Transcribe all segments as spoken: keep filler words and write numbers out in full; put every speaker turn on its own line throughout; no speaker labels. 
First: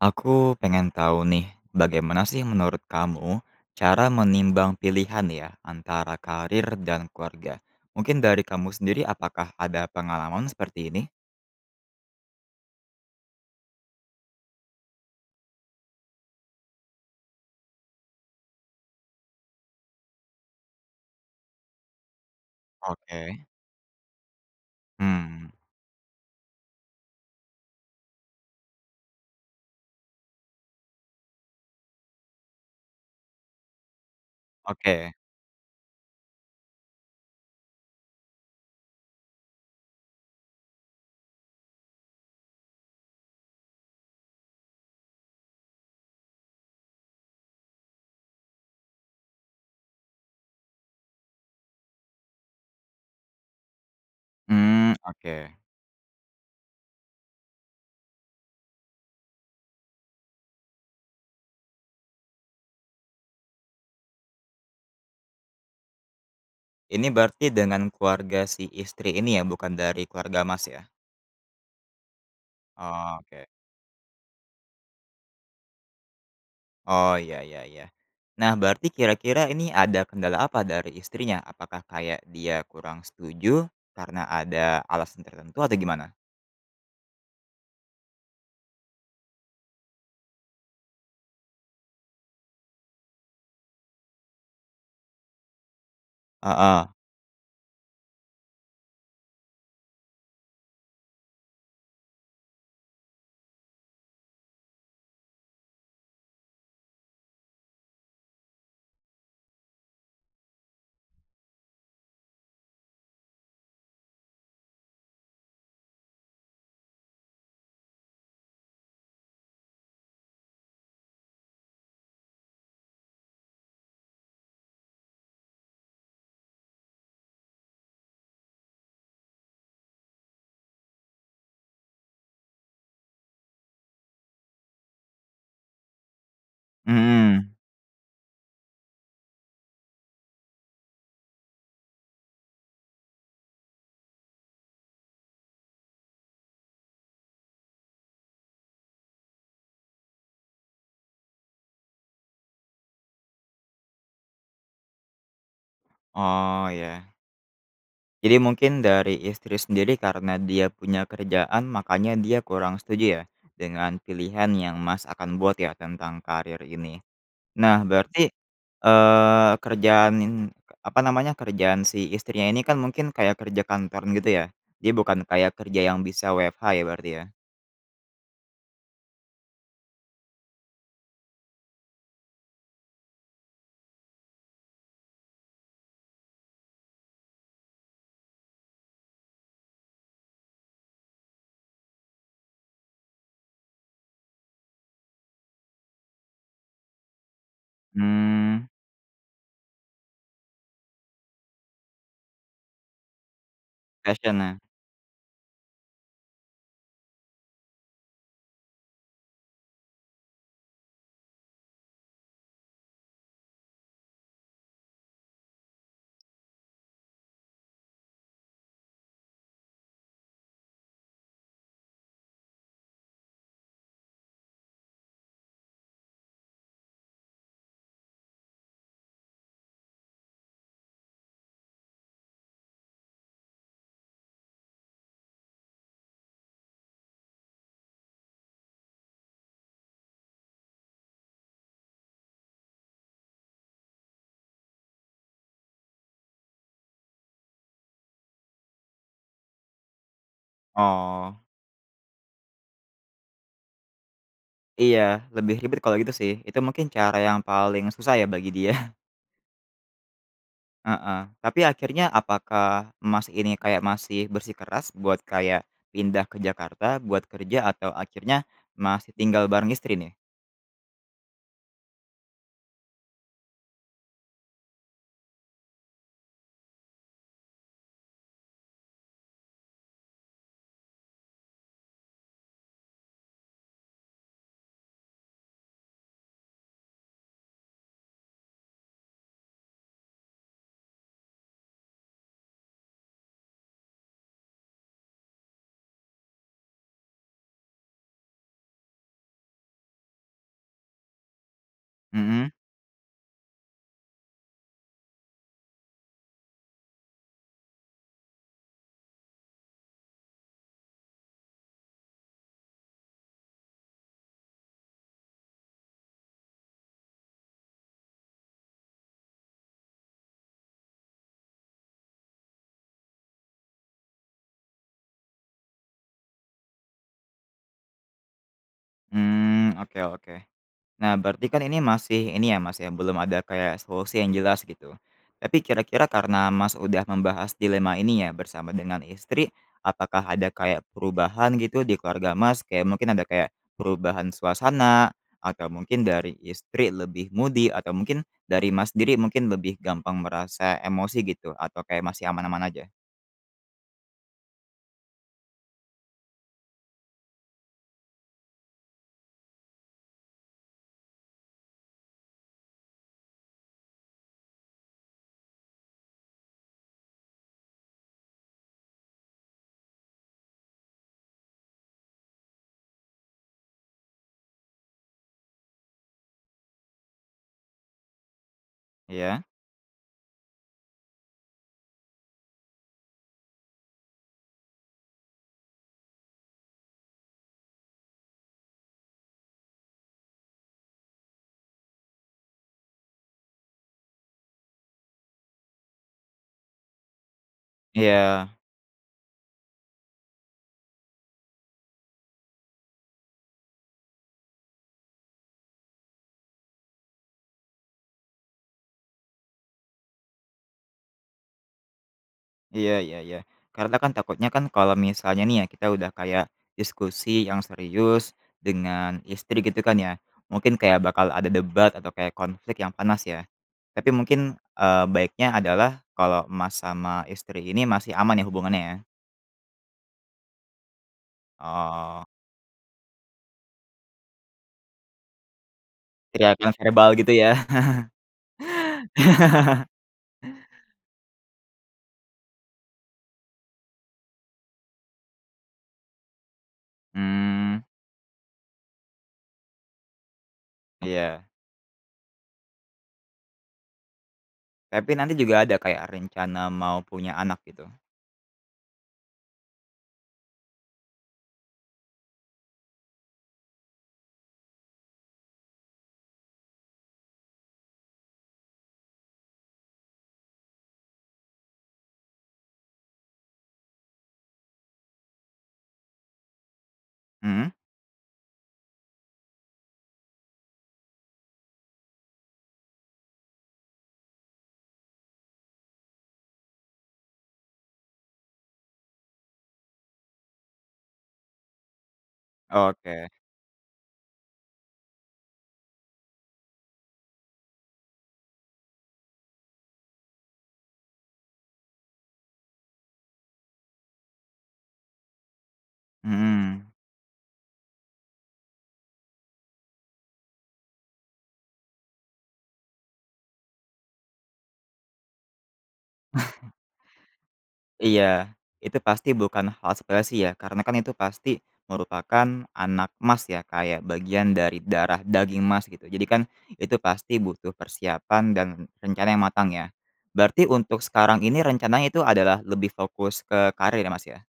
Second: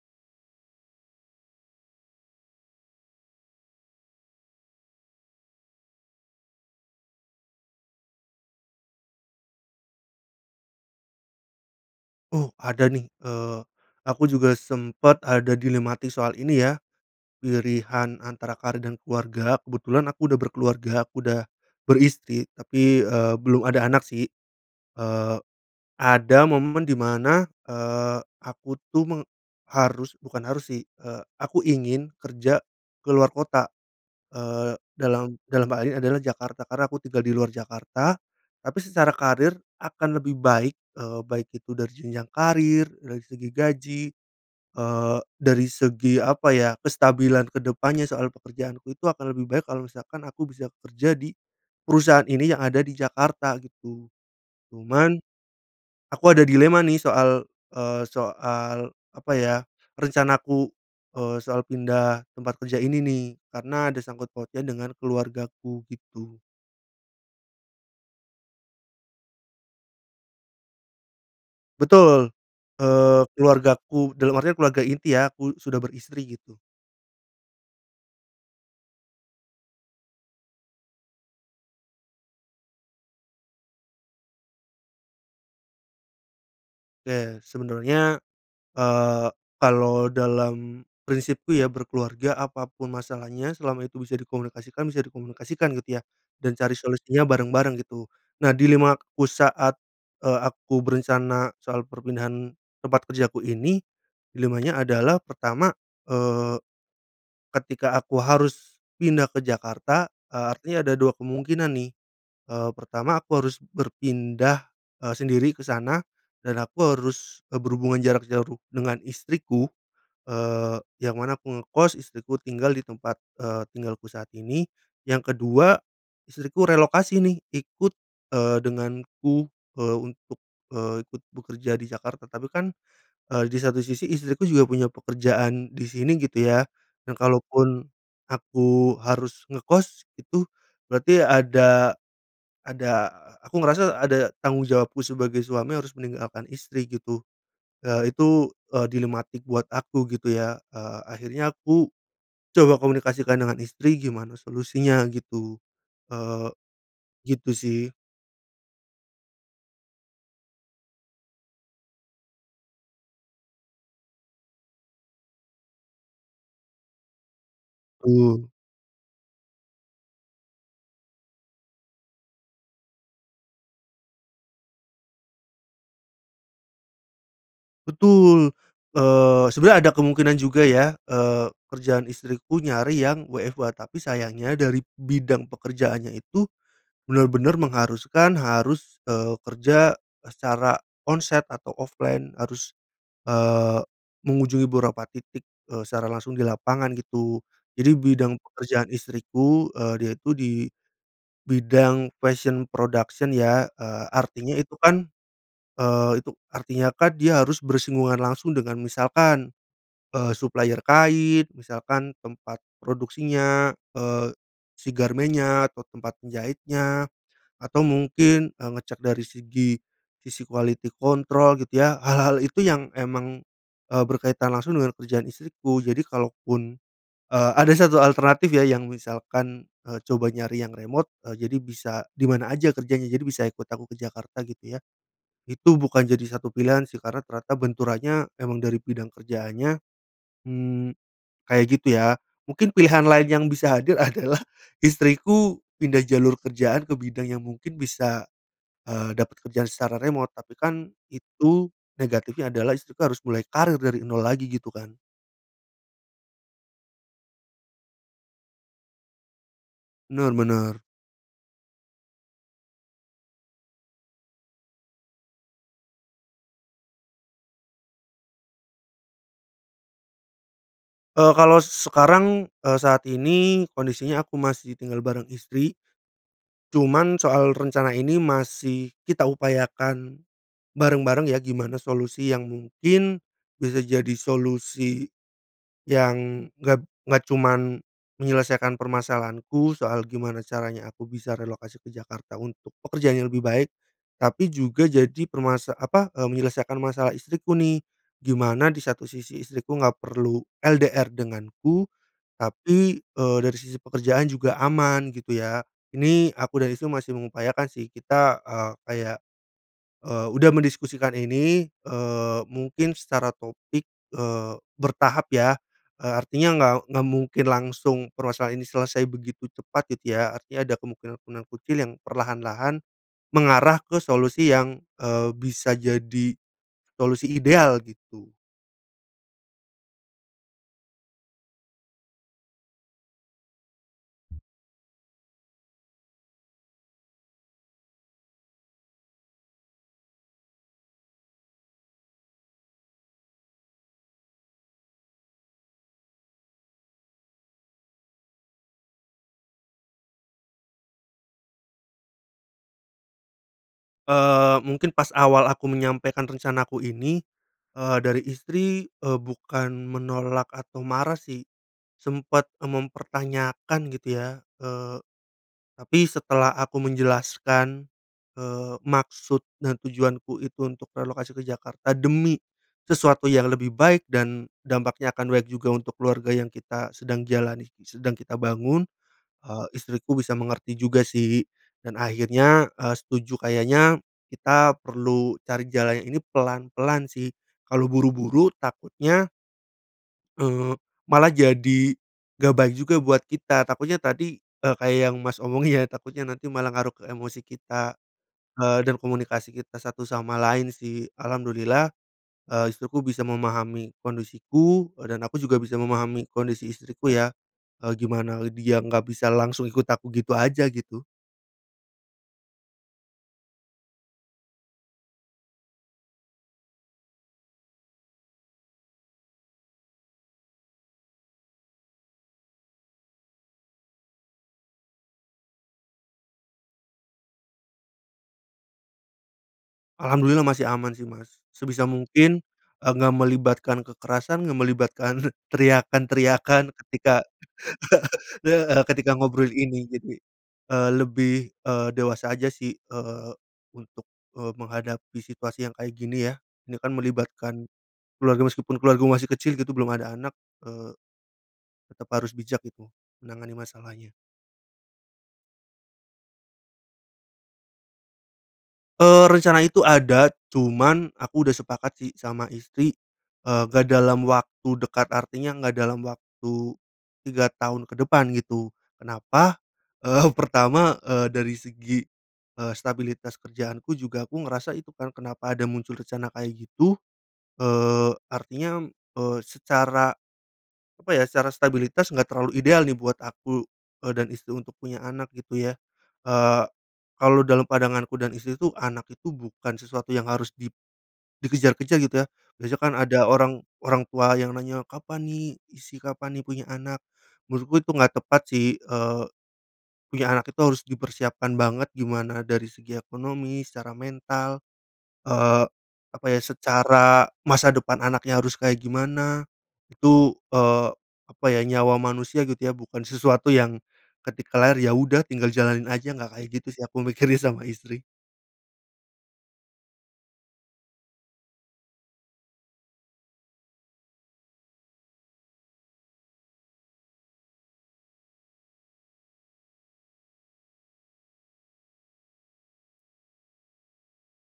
Aku pengen tahu nih, bagaimana sih menurut kamu cara menimbang pilihan ya antara karir dan keluarga. Mungkin dari kamu sendiri apakah ada pengalaman seperti ini?
Oh, ada nih. Eee, aku juga sempet ada dilematis soal ini ya, pirihan antara karir dan keluarga, kebetulan aku udah berkeluarga, aku udah beristri tapi, eee,
Oke.
belum ada anak sih. Eee,
Hmm.
ada momen di mana, eee, aku tuh meng harus, bukan harus sih, eee, aku ingin kerja keluar kota. Eee,
Oke.
dalam dalam hal ini adalah Jakarta, karena aku tinggal di luar Jakarta. Tapi secara karir akan lebih baik, eee, baik itu dari jenjang karir, dari segi gaji, eee, dari segi apa ya kestabilan ke depannya soal pekerjaanku itu akan lebih baik kalau misalkan aku bisa kerja di perusahaan ini yang ada di Jakarta, gitu.
Mmm,
Cuman
oke.
aku ada dilema nih soal, eee, soal apa ya rencanaku, eee, soal pindah tempat kerja ini nih, karena ada sangkut pautnya dengan keluargaku, gitu.
Ini berarti dengan keluarga si istri ini ya, bukan dari keluarga Mas ya?
Betul,
Oh,
eee,
oke.
keluargaku, dalam artian keluarga inti ya, aku sudah beristri gitu.
Oh, ya ya ya. Nah, berarti kira-kira ini ada kendala apa dari istrinya, apakah kayak dia kurang setuju karena ada alasan tertentu atau gimana?
Ya sebenarnya, eee, kalau dalam prinsipku ya berkeluarga apa pun masalahnya selama itu bisa dikomunikasikan, bisa dikomunikasikan gitu ya
Ah
dan cari
hah.
solusinya bareng-bareng, gitu. Nah dilemaku saat, eee, aku berencana soal perpindahan tempat kerjaku ini, dilemanya adalah pertama, eee, ketika aku harus pindah ke Jakarta, eee, artinya ada dua kemungkinan nih, eee, pertama aku harus berpindah, eee, sendiri ke sana dan aku harus, eee, berhubungan jarak jauh dengan istriku, eee, yang mana aku ngekos istriku tinggal di tempat, eee, tinggalku saat ini. Yang kedua istriku relokasi nih ikut, eee, denganku, eee, untuk, eee, ikut bekerja di Jakarta tapi kan, eee, di satu sisi istriku juga punya pekerjaan di sini gitu ya, nah
Mmm.
kalaupun aku harus ngekos itu berarti ada, ada aku ngerasa ada tanggung jawabku sebagai suami harus meninggalkan istri, gitu. Ya itu, eee, dilematik buat aku gitu ya. Eee, akhirnya aku coba komunikasikan dengan istri gimana solusinya gitu, eee,
Oh, ya.
gitu sih.
Jadi mungkin dari istri sendiri karena dia punya kerjaan makanya dia kurang setuju ya, dengan pilihan yang Mas akan buat ya tentang karir ini? Nah berarti,
Betul.
eee, kerjaan n apa namanya kerjaan si istrinya ini kan mungkin kayak kerja kantoran gitu ya. Dia bukan kayak kerja yang bisa WFH ya berarti ya?
Betul, eee, sebenarnya ada kemungkinan juga ya, eee, kerjaan istriku nyari yang WFH, tapi sayangnya dari bidang pekerjaannya itu benar-benar mengharuskan harus, eee, kerja secara on site atau offline harus, eee, mengunjungi beberapa titik, eee, secara langsung di lapangan gitu jadi bidang
Hmm.
pekerjaan istriku, eee, dia itu di bidang fashion production ya, eee, artinya
Fashion-nya
itu kan, eee, itu artinya kan dia harus bersinggungan langsung dengan misalkan, eee, supplier kain misalkan tempat produksinya, eee, si garmennya atau tempat penjahitnya atau mungkin, eee, ngecek dari segi sisi quality control gitu ya. Hal-hal itu yang emang, eee, berkaitan langsung dengan kerjaan istriku. Jadi kalo pun, eee, ada satu alternatif ya yang misalkan, eee, coba nyari yang remote, eee, jadi bisa di mana aja kerjanya jadi bisa ikut aku ke Jakarta, gitu ya. Itu bukan jadi satu pilihan sih karena ternyata benturannya emang dari bidang kerjaannya, mmm, kayak gitu ya. Mungkin pilihan lain yang bisa hadir adalah istriku pindah jalur kerjaan ke bidang yang mungkin bisa, eee, dapat kerjaan secara remote, tapi kan
Oh.
itu negatifnya adalah istri harus mulai karir dari nol lagi, gitu kan
Iya, lebih ribet kalau gitu sih, itu mungkin cara yang paling susah ya bagi dia?
Bener bener.
Heeh, tapi akhirnya apakah Mas ini kayak masih bersikeras buat kayak pindah ke Jakarta buat kerja atau akhirnya masih tinggal bareng istri nih?
Eee, kalau sekarang, eee, saat ini kondisinya aku masih tinggal bareng istri cuman soal rencana ini masih kita upayakan bareng-bareng ya gimana solusi yang mungkin bisa jadi solusi, yang enggak enggak cuman menyelesaikan permasalahanku soal gimana caranya aku bisa relokasi ke Jakarta untuk pekerjaan yang lebih baik, tapi juga jadi permasa apa menyelesaikan masalah istriku nih gimana di satu sisi istriku nggak perlu LDR denganku
Mhm.
tapi, eee, dari sisi pekerjaan juga aman gitu ya. Ini aku dan istriku masih mengupayakan sih kita, eee, kayak, eee, udah mendiskusikan ini, eee, mungkin secara topik, eee, bertahap ya, eee, artinya nggak nggak mungkin langsung permasalahan ini selesai begitu cepat gitu ya, artinya ada kemungkinan-kemungkinan kecil yang perlahan-lahan mengarah ke solusi yang, eee, bisa jadi solusi ideal, gitu.
Mmm, oke oke. Nah berarti kan ini masih ini ya, Mas ya, belum ada kayak solusi yang jelas gitu, tapi kira-kira karena Mas udah membahas dilema ini ya bersama dengan istri, apakah ada kayak perubahan gitu di keluarga Mas? Kayak mungkin ada kayak perubahan suasana atau mungkin dari istri lebih moody atau mungkin dari Mas sendiri mungkin lebih gampang merasa emosi gitu atau kayak masih aman-aman aja?
Eee, mungkin pas awal aku menyampaikan rencanaku ini, eee, dari istri, eee, bukan menolak atau marah sih. Sempet eee mempertanyakan gitu ya, eee, tapi setelah aku menjelaskan, eee, maksud dan tujuanku itu untuk relokasi ke Jakarta demi sesuatu yang lebih baik dan dampaknya akan baik juga untuk keluarga yang kita sedang jalani, sedang kita bangun,
Iya?
eee, istriku bisa mengerti juga sih dan akhirnya, eee, setuju kayaknya kita perlu cari jalan yang ini pelan-pelan sih. Kalau buru-buru takutnya eee malah jadi gak baik juga buat kita takutnya tadi, eee, kayak yang Mas omongin ya, takutnya nanti malah ngaruh ke emosi kita,
Iya.
eee, dan komunikasi kita satu sama lain sih, alhamdulillah, eee, istriku bisa memahami kondisiku, eee, dan aku juga bisa memahami kondisi istriku ya, eee, gimana dia nggak bisa langsung ikut aku gitu aja, gitu.
Iya iya iya. Karena kan takutnya kan kalau misalnya nih ya, kita udah kayak diskusi yang serius dengan istri gitu kan ya, mungkin kayak bakal ada debat atau kayak konflik yang panas ya, tapi mungkin, eee, baiknya adalah kalau Mas sama istri ini masih aman ya hubungannya ya?
Alhamdulillah masih aman sih Mas. Sebisa
Oh.
mungkin enggak melibatkan kekerasan, enggak melibatkan teriakan-teriakan
Teriakan verbal
ketika
gitu ya?
heeh, ketika ngobrol ini jadi, eee, lebih, eee, dewasa aja sih, eee, untuk, eee, menghadapi situasi yang kayak gini ya. Ini kan melibatkan
Mmm.
keluarga meskipun keluargaku masih kecil gitu belum ada anak, eee,
Iya.
tetap harus bijak gitu menangani masalahnya.
Tapi nanti juga ada kayak rencana mau punya anak gitu?
Eee, rencana itu ada cuman aku udah sepakat sih sama istri, eee, gak dalam waktu dekat. Artinya gak dalam waktu tiga tahun ke depan gitu. Kenapa? Eee, pertama, eee, dari segi, eee, stabilitas kerjaanku juga aku ngerasa itu kan, kenapa ada muncul rencana kayak gitu,
Mhm.
eee, artinya, eee, secara apa ya, secara stabilitas enggak terlalu ideal nih buat aku, eee, dan istri untuk punya anak gitu ya. Eee, kalau dalam pandanganku dan istri tuh, anak itu bukan sesuatu yang harus di dikejar-kejar gitu ya. Biasanya kan ada
Oke.
orang orang tua yang nanya, "Kapan nih isi, kapan nih punya anak?" menurutku itu enggak tepat sih, eee, punya anak itu harus dipersiapkan banget gimana dari segi ekonomi, secara mental, eee, apa ya,
Mhm.
secara masa depan anaknya harus kayak gimana, itu, eee, apa ya, nyawa manusia gitu ya, bukan sesuatu yang ketika lahir ya udah tinggal jalanin aja, nggak kayak gitu sih aku mikirnya sama istri.
Iya. Itu pasti bukan hal sepele sih ya, karena kan itu pasti merupakan anak Mas ya, kayak bagian dari darah daging Mas gitu, jadi kan itu pasti butuh persiapan dan rencana yang matang ya. Berarti untuk sekarang ini rencananya itu adalah lebih fokus ke karir ya Mas ya?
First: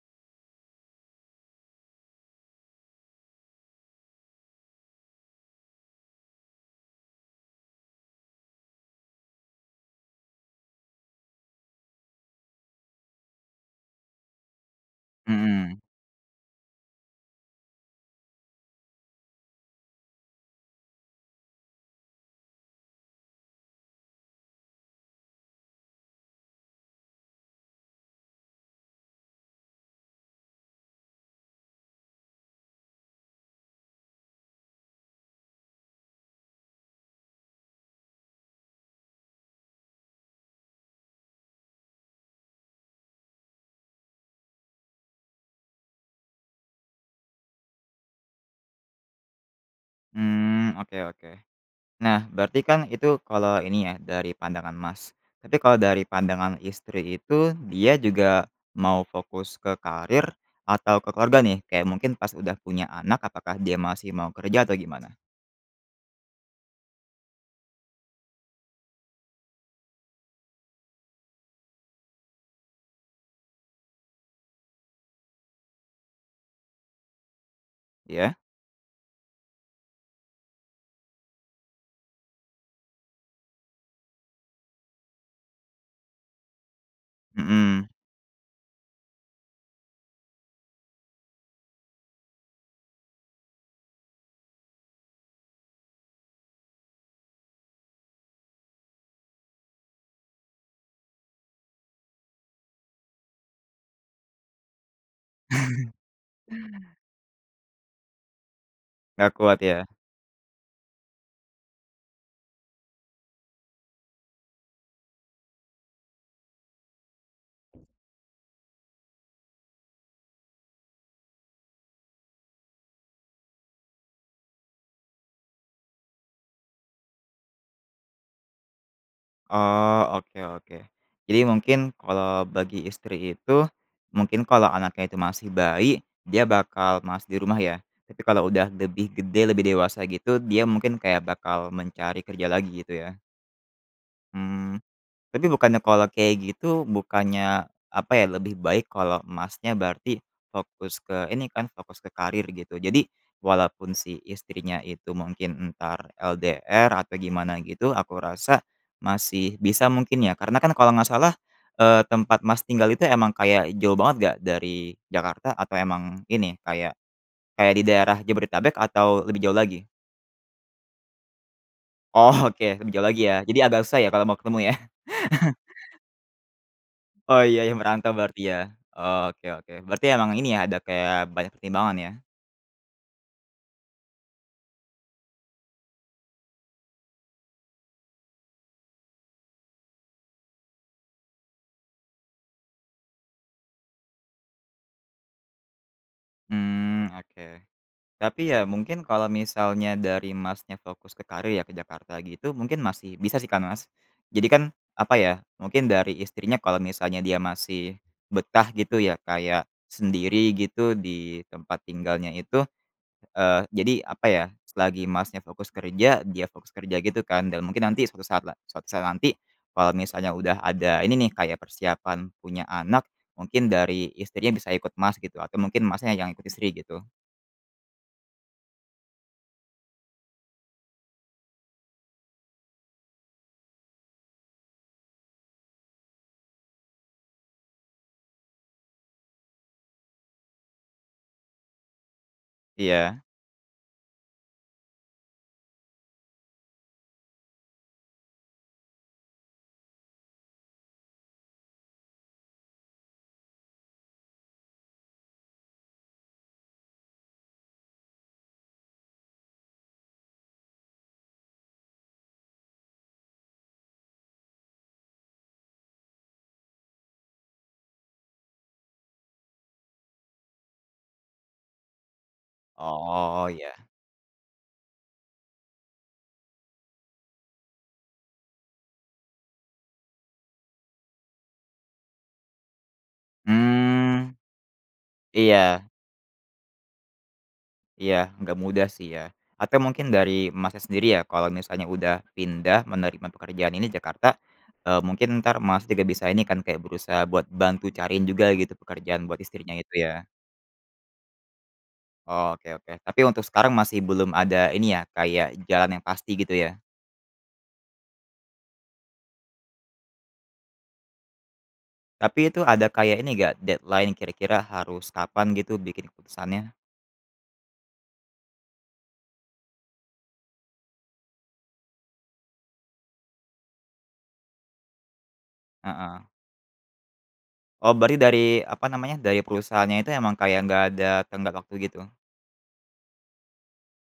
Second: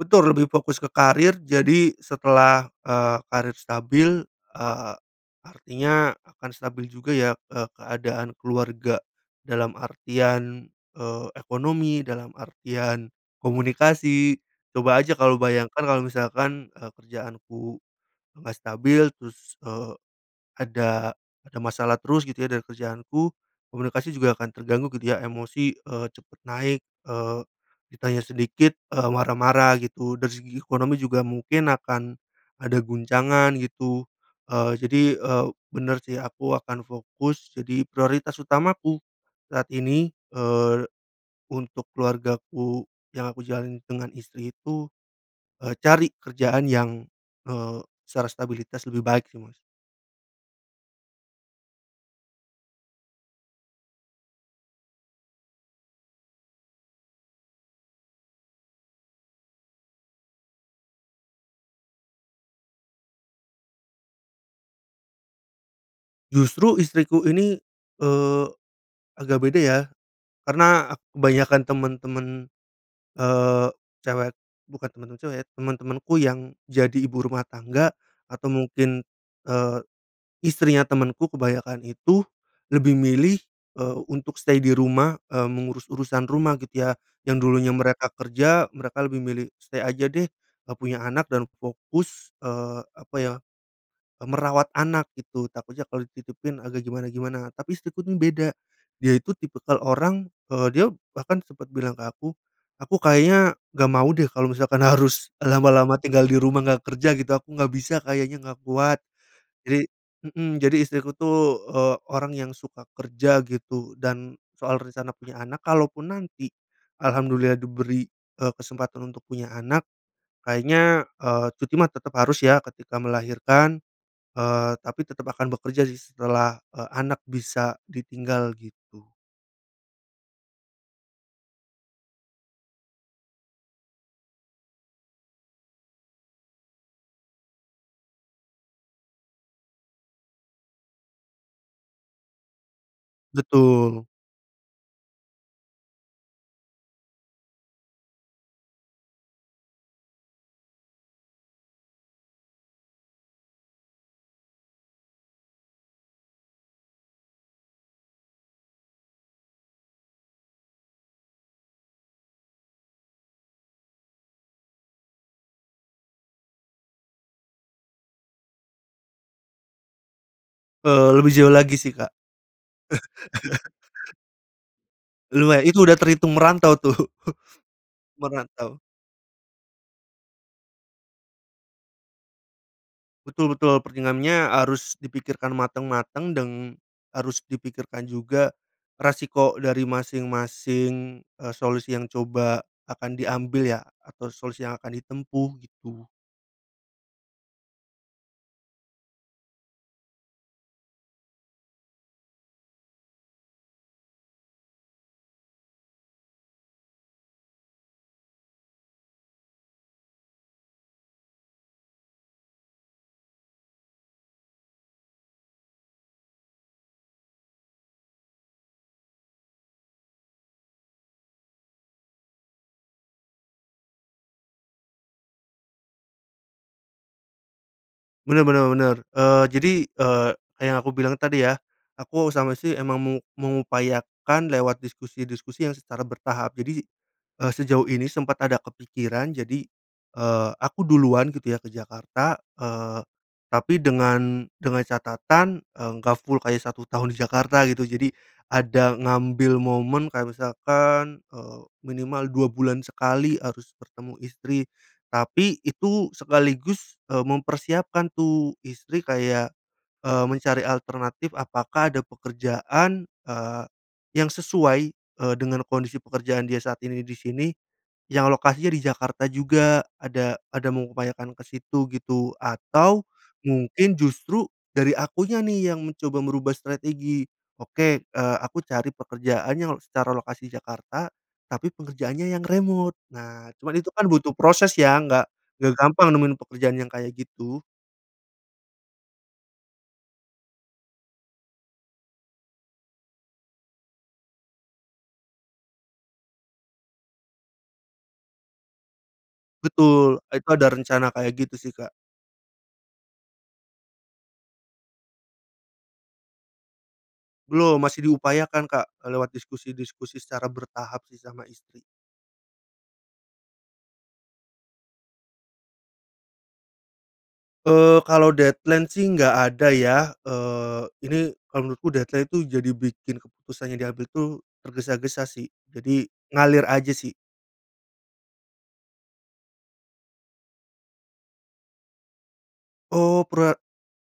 Betul lebih fokus ke karir, jadi setelah, eee, karir stabil, eee, artinya akan stabil juga ya, eee, keadaan keluarga dalam artian, eee, ekonomi, dalam artian komunikasi, coba aja kalau
Mhm.
bayangkan, kalau misalkan, eee, kerjaanku nggak stabil terus, eee, ada ada masalah terus gitu ya dari kerjaanku, komunikasi juga akan terganggu gitu ya, emosi, eee, cepet naik, eee, ditanya sedikit, eee, marah-marah gitu. Dari segi ekonomi juga mungkin akan ada guncangan gitu, eee, jadi, eee, bener sih aku akan fokus, jadi prioritas utamaku saat ini, eee, untuk keluargaku yang aku jalani dengan istri itu, eee, cari kerjaan yang, eee, secara stabilitas lebih baik sih Mas.
Mmm, oke oke. Nah berarti kan itu kalau ini ya, dari pandangan Mas, tapi kalau dari pandangan istri itu dia juga mau fokus ke karir atau ke keluarga nih? Kayak mungkin pas udah punya anak apakah dia masih mau kerja atau gimana?
Justru istriku ini, eee, agak beda ya. Karena kebanyakan temen-temen, eee, cewek bukan temen-temen cewek ya, teman-temanku yang jadi ibu rumah tangga
Iya?
atau mungkin, eee, istrinya temenku kebanyakan itu lebih milih, eee, untuk stay di rumah, eee, mengurus urusan rumah gitu ya. Yang dulunya
Heeh.
mereka kerja, mereka lebih milih stay aja deh, eee, punya anak dan fokus, eee, apa ya, e merawat anak gitu, takutnya kalau dititipin agak gimana-gimana. Tapi istriku tuh beda, dia itu tipikal orang, eee, dia bahkan sempat bilang ke aku, "Aku kayaknya gak mau deh kalau misalkan harus lama-lama tinggal di rumah gak kerja gitu, aku gak bisa kayaknya gak kuat."
Gak kuat ya?
Jadi mhm, jadi istriku tuh, eee, orang yang suka kerja gitu, dan soal rencana punya anak, kalaupun nanti alhamdulillah diberi, eee, kesempatan untuk punya anak, kayaknya, eee, cuti mah tetap harus ya ketika melahirkan, eee, tapi tetap akan bekerja sih setelah, eee, anak bisa ditinggal gitu.
Oh, oke oke. Jadi mungkin kalau bagi istri itu, mungkin kalau anaknya itu masih bayi dia bakal males di rumah ya, tapi kalau udah lebih gede lebih dewasa gitu dia mungkin kayak bakal mencari kerja lagi gitu ya?
Betul.
Mmm. Tapi bukannya kalau kayak gitu, bukannya apa ya, lebih baik kalau Masnya berarti fokus ke ini kan, fokus ke karir gitu. Jadi walaupun si istrinya itu mungkin entar LDR atau gimana gitu, aku rasa masih bisa mungkin ya? Karena kan kalau nggak salah, eee, tempat Mas tinggal itu emang kayak jauh banget gak dari Jakarta, atau emang ini, kayak, kayak di daerah Jabodetabek atau lebih jauh lagi?
Eee, lebih jauh lagi sih Kak.
Oh oke lebih jauh lagi ya. Jadi agak susah ya kalau mau ketemu ya?
Luma itu udah terhitung merantau tuh.
Oh ya ya merantau berarti ya.
Merantau.
Oke oke. Berarti emang ini ya, ada kayak banyak pertimbangan ya?
Betul betul. pertingamnya harus dipikirkan mateng-mateng deng harus dipikirkan juga resiko dari masing-masing, eee, solusi yang coba akan diambil ya, atau solusi yang akan ditempuh, gitu.
Mmm oke. Tapi ya mungkin kalau misalnya dari Mas-nya fokus ke karir ya, ke Jakarta gitu, mungkin masih bisa sih kan Mas? Jadi kan apa ya, mungkin dari istrinya kalau misalnya dia masih betah gitu ya, kayak sendiri gitu di tempat tinggalnya itu, eee, jadi apa ya, selagi Masnya fokus kerja, dia fokus kerja gitu kan, dan mungkin nanti suatu saat la suatu saat nanti kalau misalnya udah ada ini nih, kayak persiapan punya anak, mungkin dari istrinya bisa ikut Mas gitu, atau mungkin Masnya yang ikut istri gitu?
Bener bener bener. Eee, jadi, eee, yang aku bilang tadi ya, aku sama istri emang meng mengupayakan lewat diskusi-diskusi yang secara bertahap. Jadi, eee, sejauh ini sempat ada kepikiran, jadi, eee, aku duluan gitu ya ke Jakarta, eee,
Iya.
tapi dengan dengan catatan, eee, nggak full kayak satu tahun di Jakarta gitu. Jadi, ada ngambil momen kayak misalkan, eee, minimal dua bulan sekali harus bertemu istri, tapi itu sekaligus, eee, mempersiapkan tuh, istri kayak, eee, mencari alternatif apakah ada pekerjaan, eee, yang sesuai, eee, dengan kondisi pekerjaan dia saat ini di sini, yang lokasinya di Jakarta juga. Ada ada mengupayakan ke situ gitu, atau
Oh iya.
mungkin justru dari akunya nih yang mencoba merubah strategi. Oke, eee, aku cari pekerjaan yang secara lokasi Jakarta, tapi pekerjaannya yang remote. Nah, cuman itu kan butuh
Mmm.
proses ya, nggak nggak
Iya.
gampang nemuin pekerjaan yang kayak gitu.
Iya, nggak mudah sih ya. Atau mungkin dari Masnya sendiri ya, kalau misalnya udah pindah menerima pekerjaan ini Jakarta, eee, mungkin entar Mas juga bisa ini kan, kayak berusaha buat bantu cariin juga gitu pekerjaan buat istrinya itu
Betul.
ya?
Itu ada rencana kaya gitu sih Kak.
Oke oke. Tapi untuk sekarang masih belum ada ini ya, kayak jalan yang pasti gitu ya?
Belum. Masih diupayakan Kak. Lewat diskusi-diskusi secara bertahap sih sama istri.
Tapi itu ada kayak ini gak deadline kira-kira harus kapan gitu bikin keputusannya?
Eee, kalau deadline sih nggak ada ya, eee, ini kalau menurutku deadline itu jadi bikin keputusannya diambil tuh tergesa-gesa sih, jadi
Heeh.
ngalir aja sih.
Oh, berarti dari, apa namanya, dari perusahaannya itu emang kayak gak ada tenggat waktu gitu?
Oh pera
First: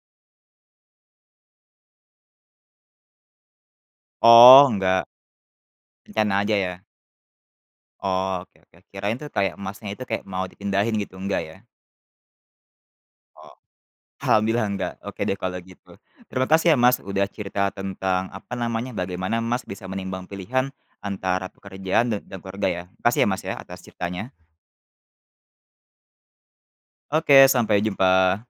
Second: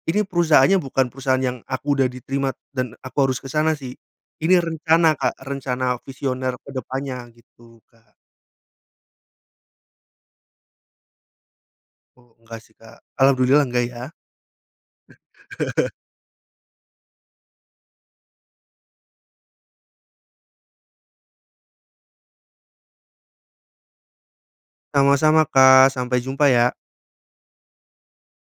ini perusahaannya bukan perusahaan yang aku udah diterima dan aku harus ke sana sih. Ini
Oh enggak.
rencana Kak, rencana
Rencana
visioner
aja
ke
ya?
depannya gitu, Kak.
Oke oke. Kirain tuh, kayak Masnya itu kayak mau dipindahin gitu, nggak ya?
Oh, enggak sih Kak,
Oh.
alhamdulillah enggak ya.
Alhamdulillah nggak. Oke deh kalau gitu. Terima kasih ya Mas udah cerita tentang apa namanya, bagaimana Mas bisa menimbang pilihan antara pekerjaan dan dan keluarga ya. Makasih ya Mas ya atas ceritanya.
Sama-sama Kak, sampai jumpa ya.
Oke, sampai jumpa.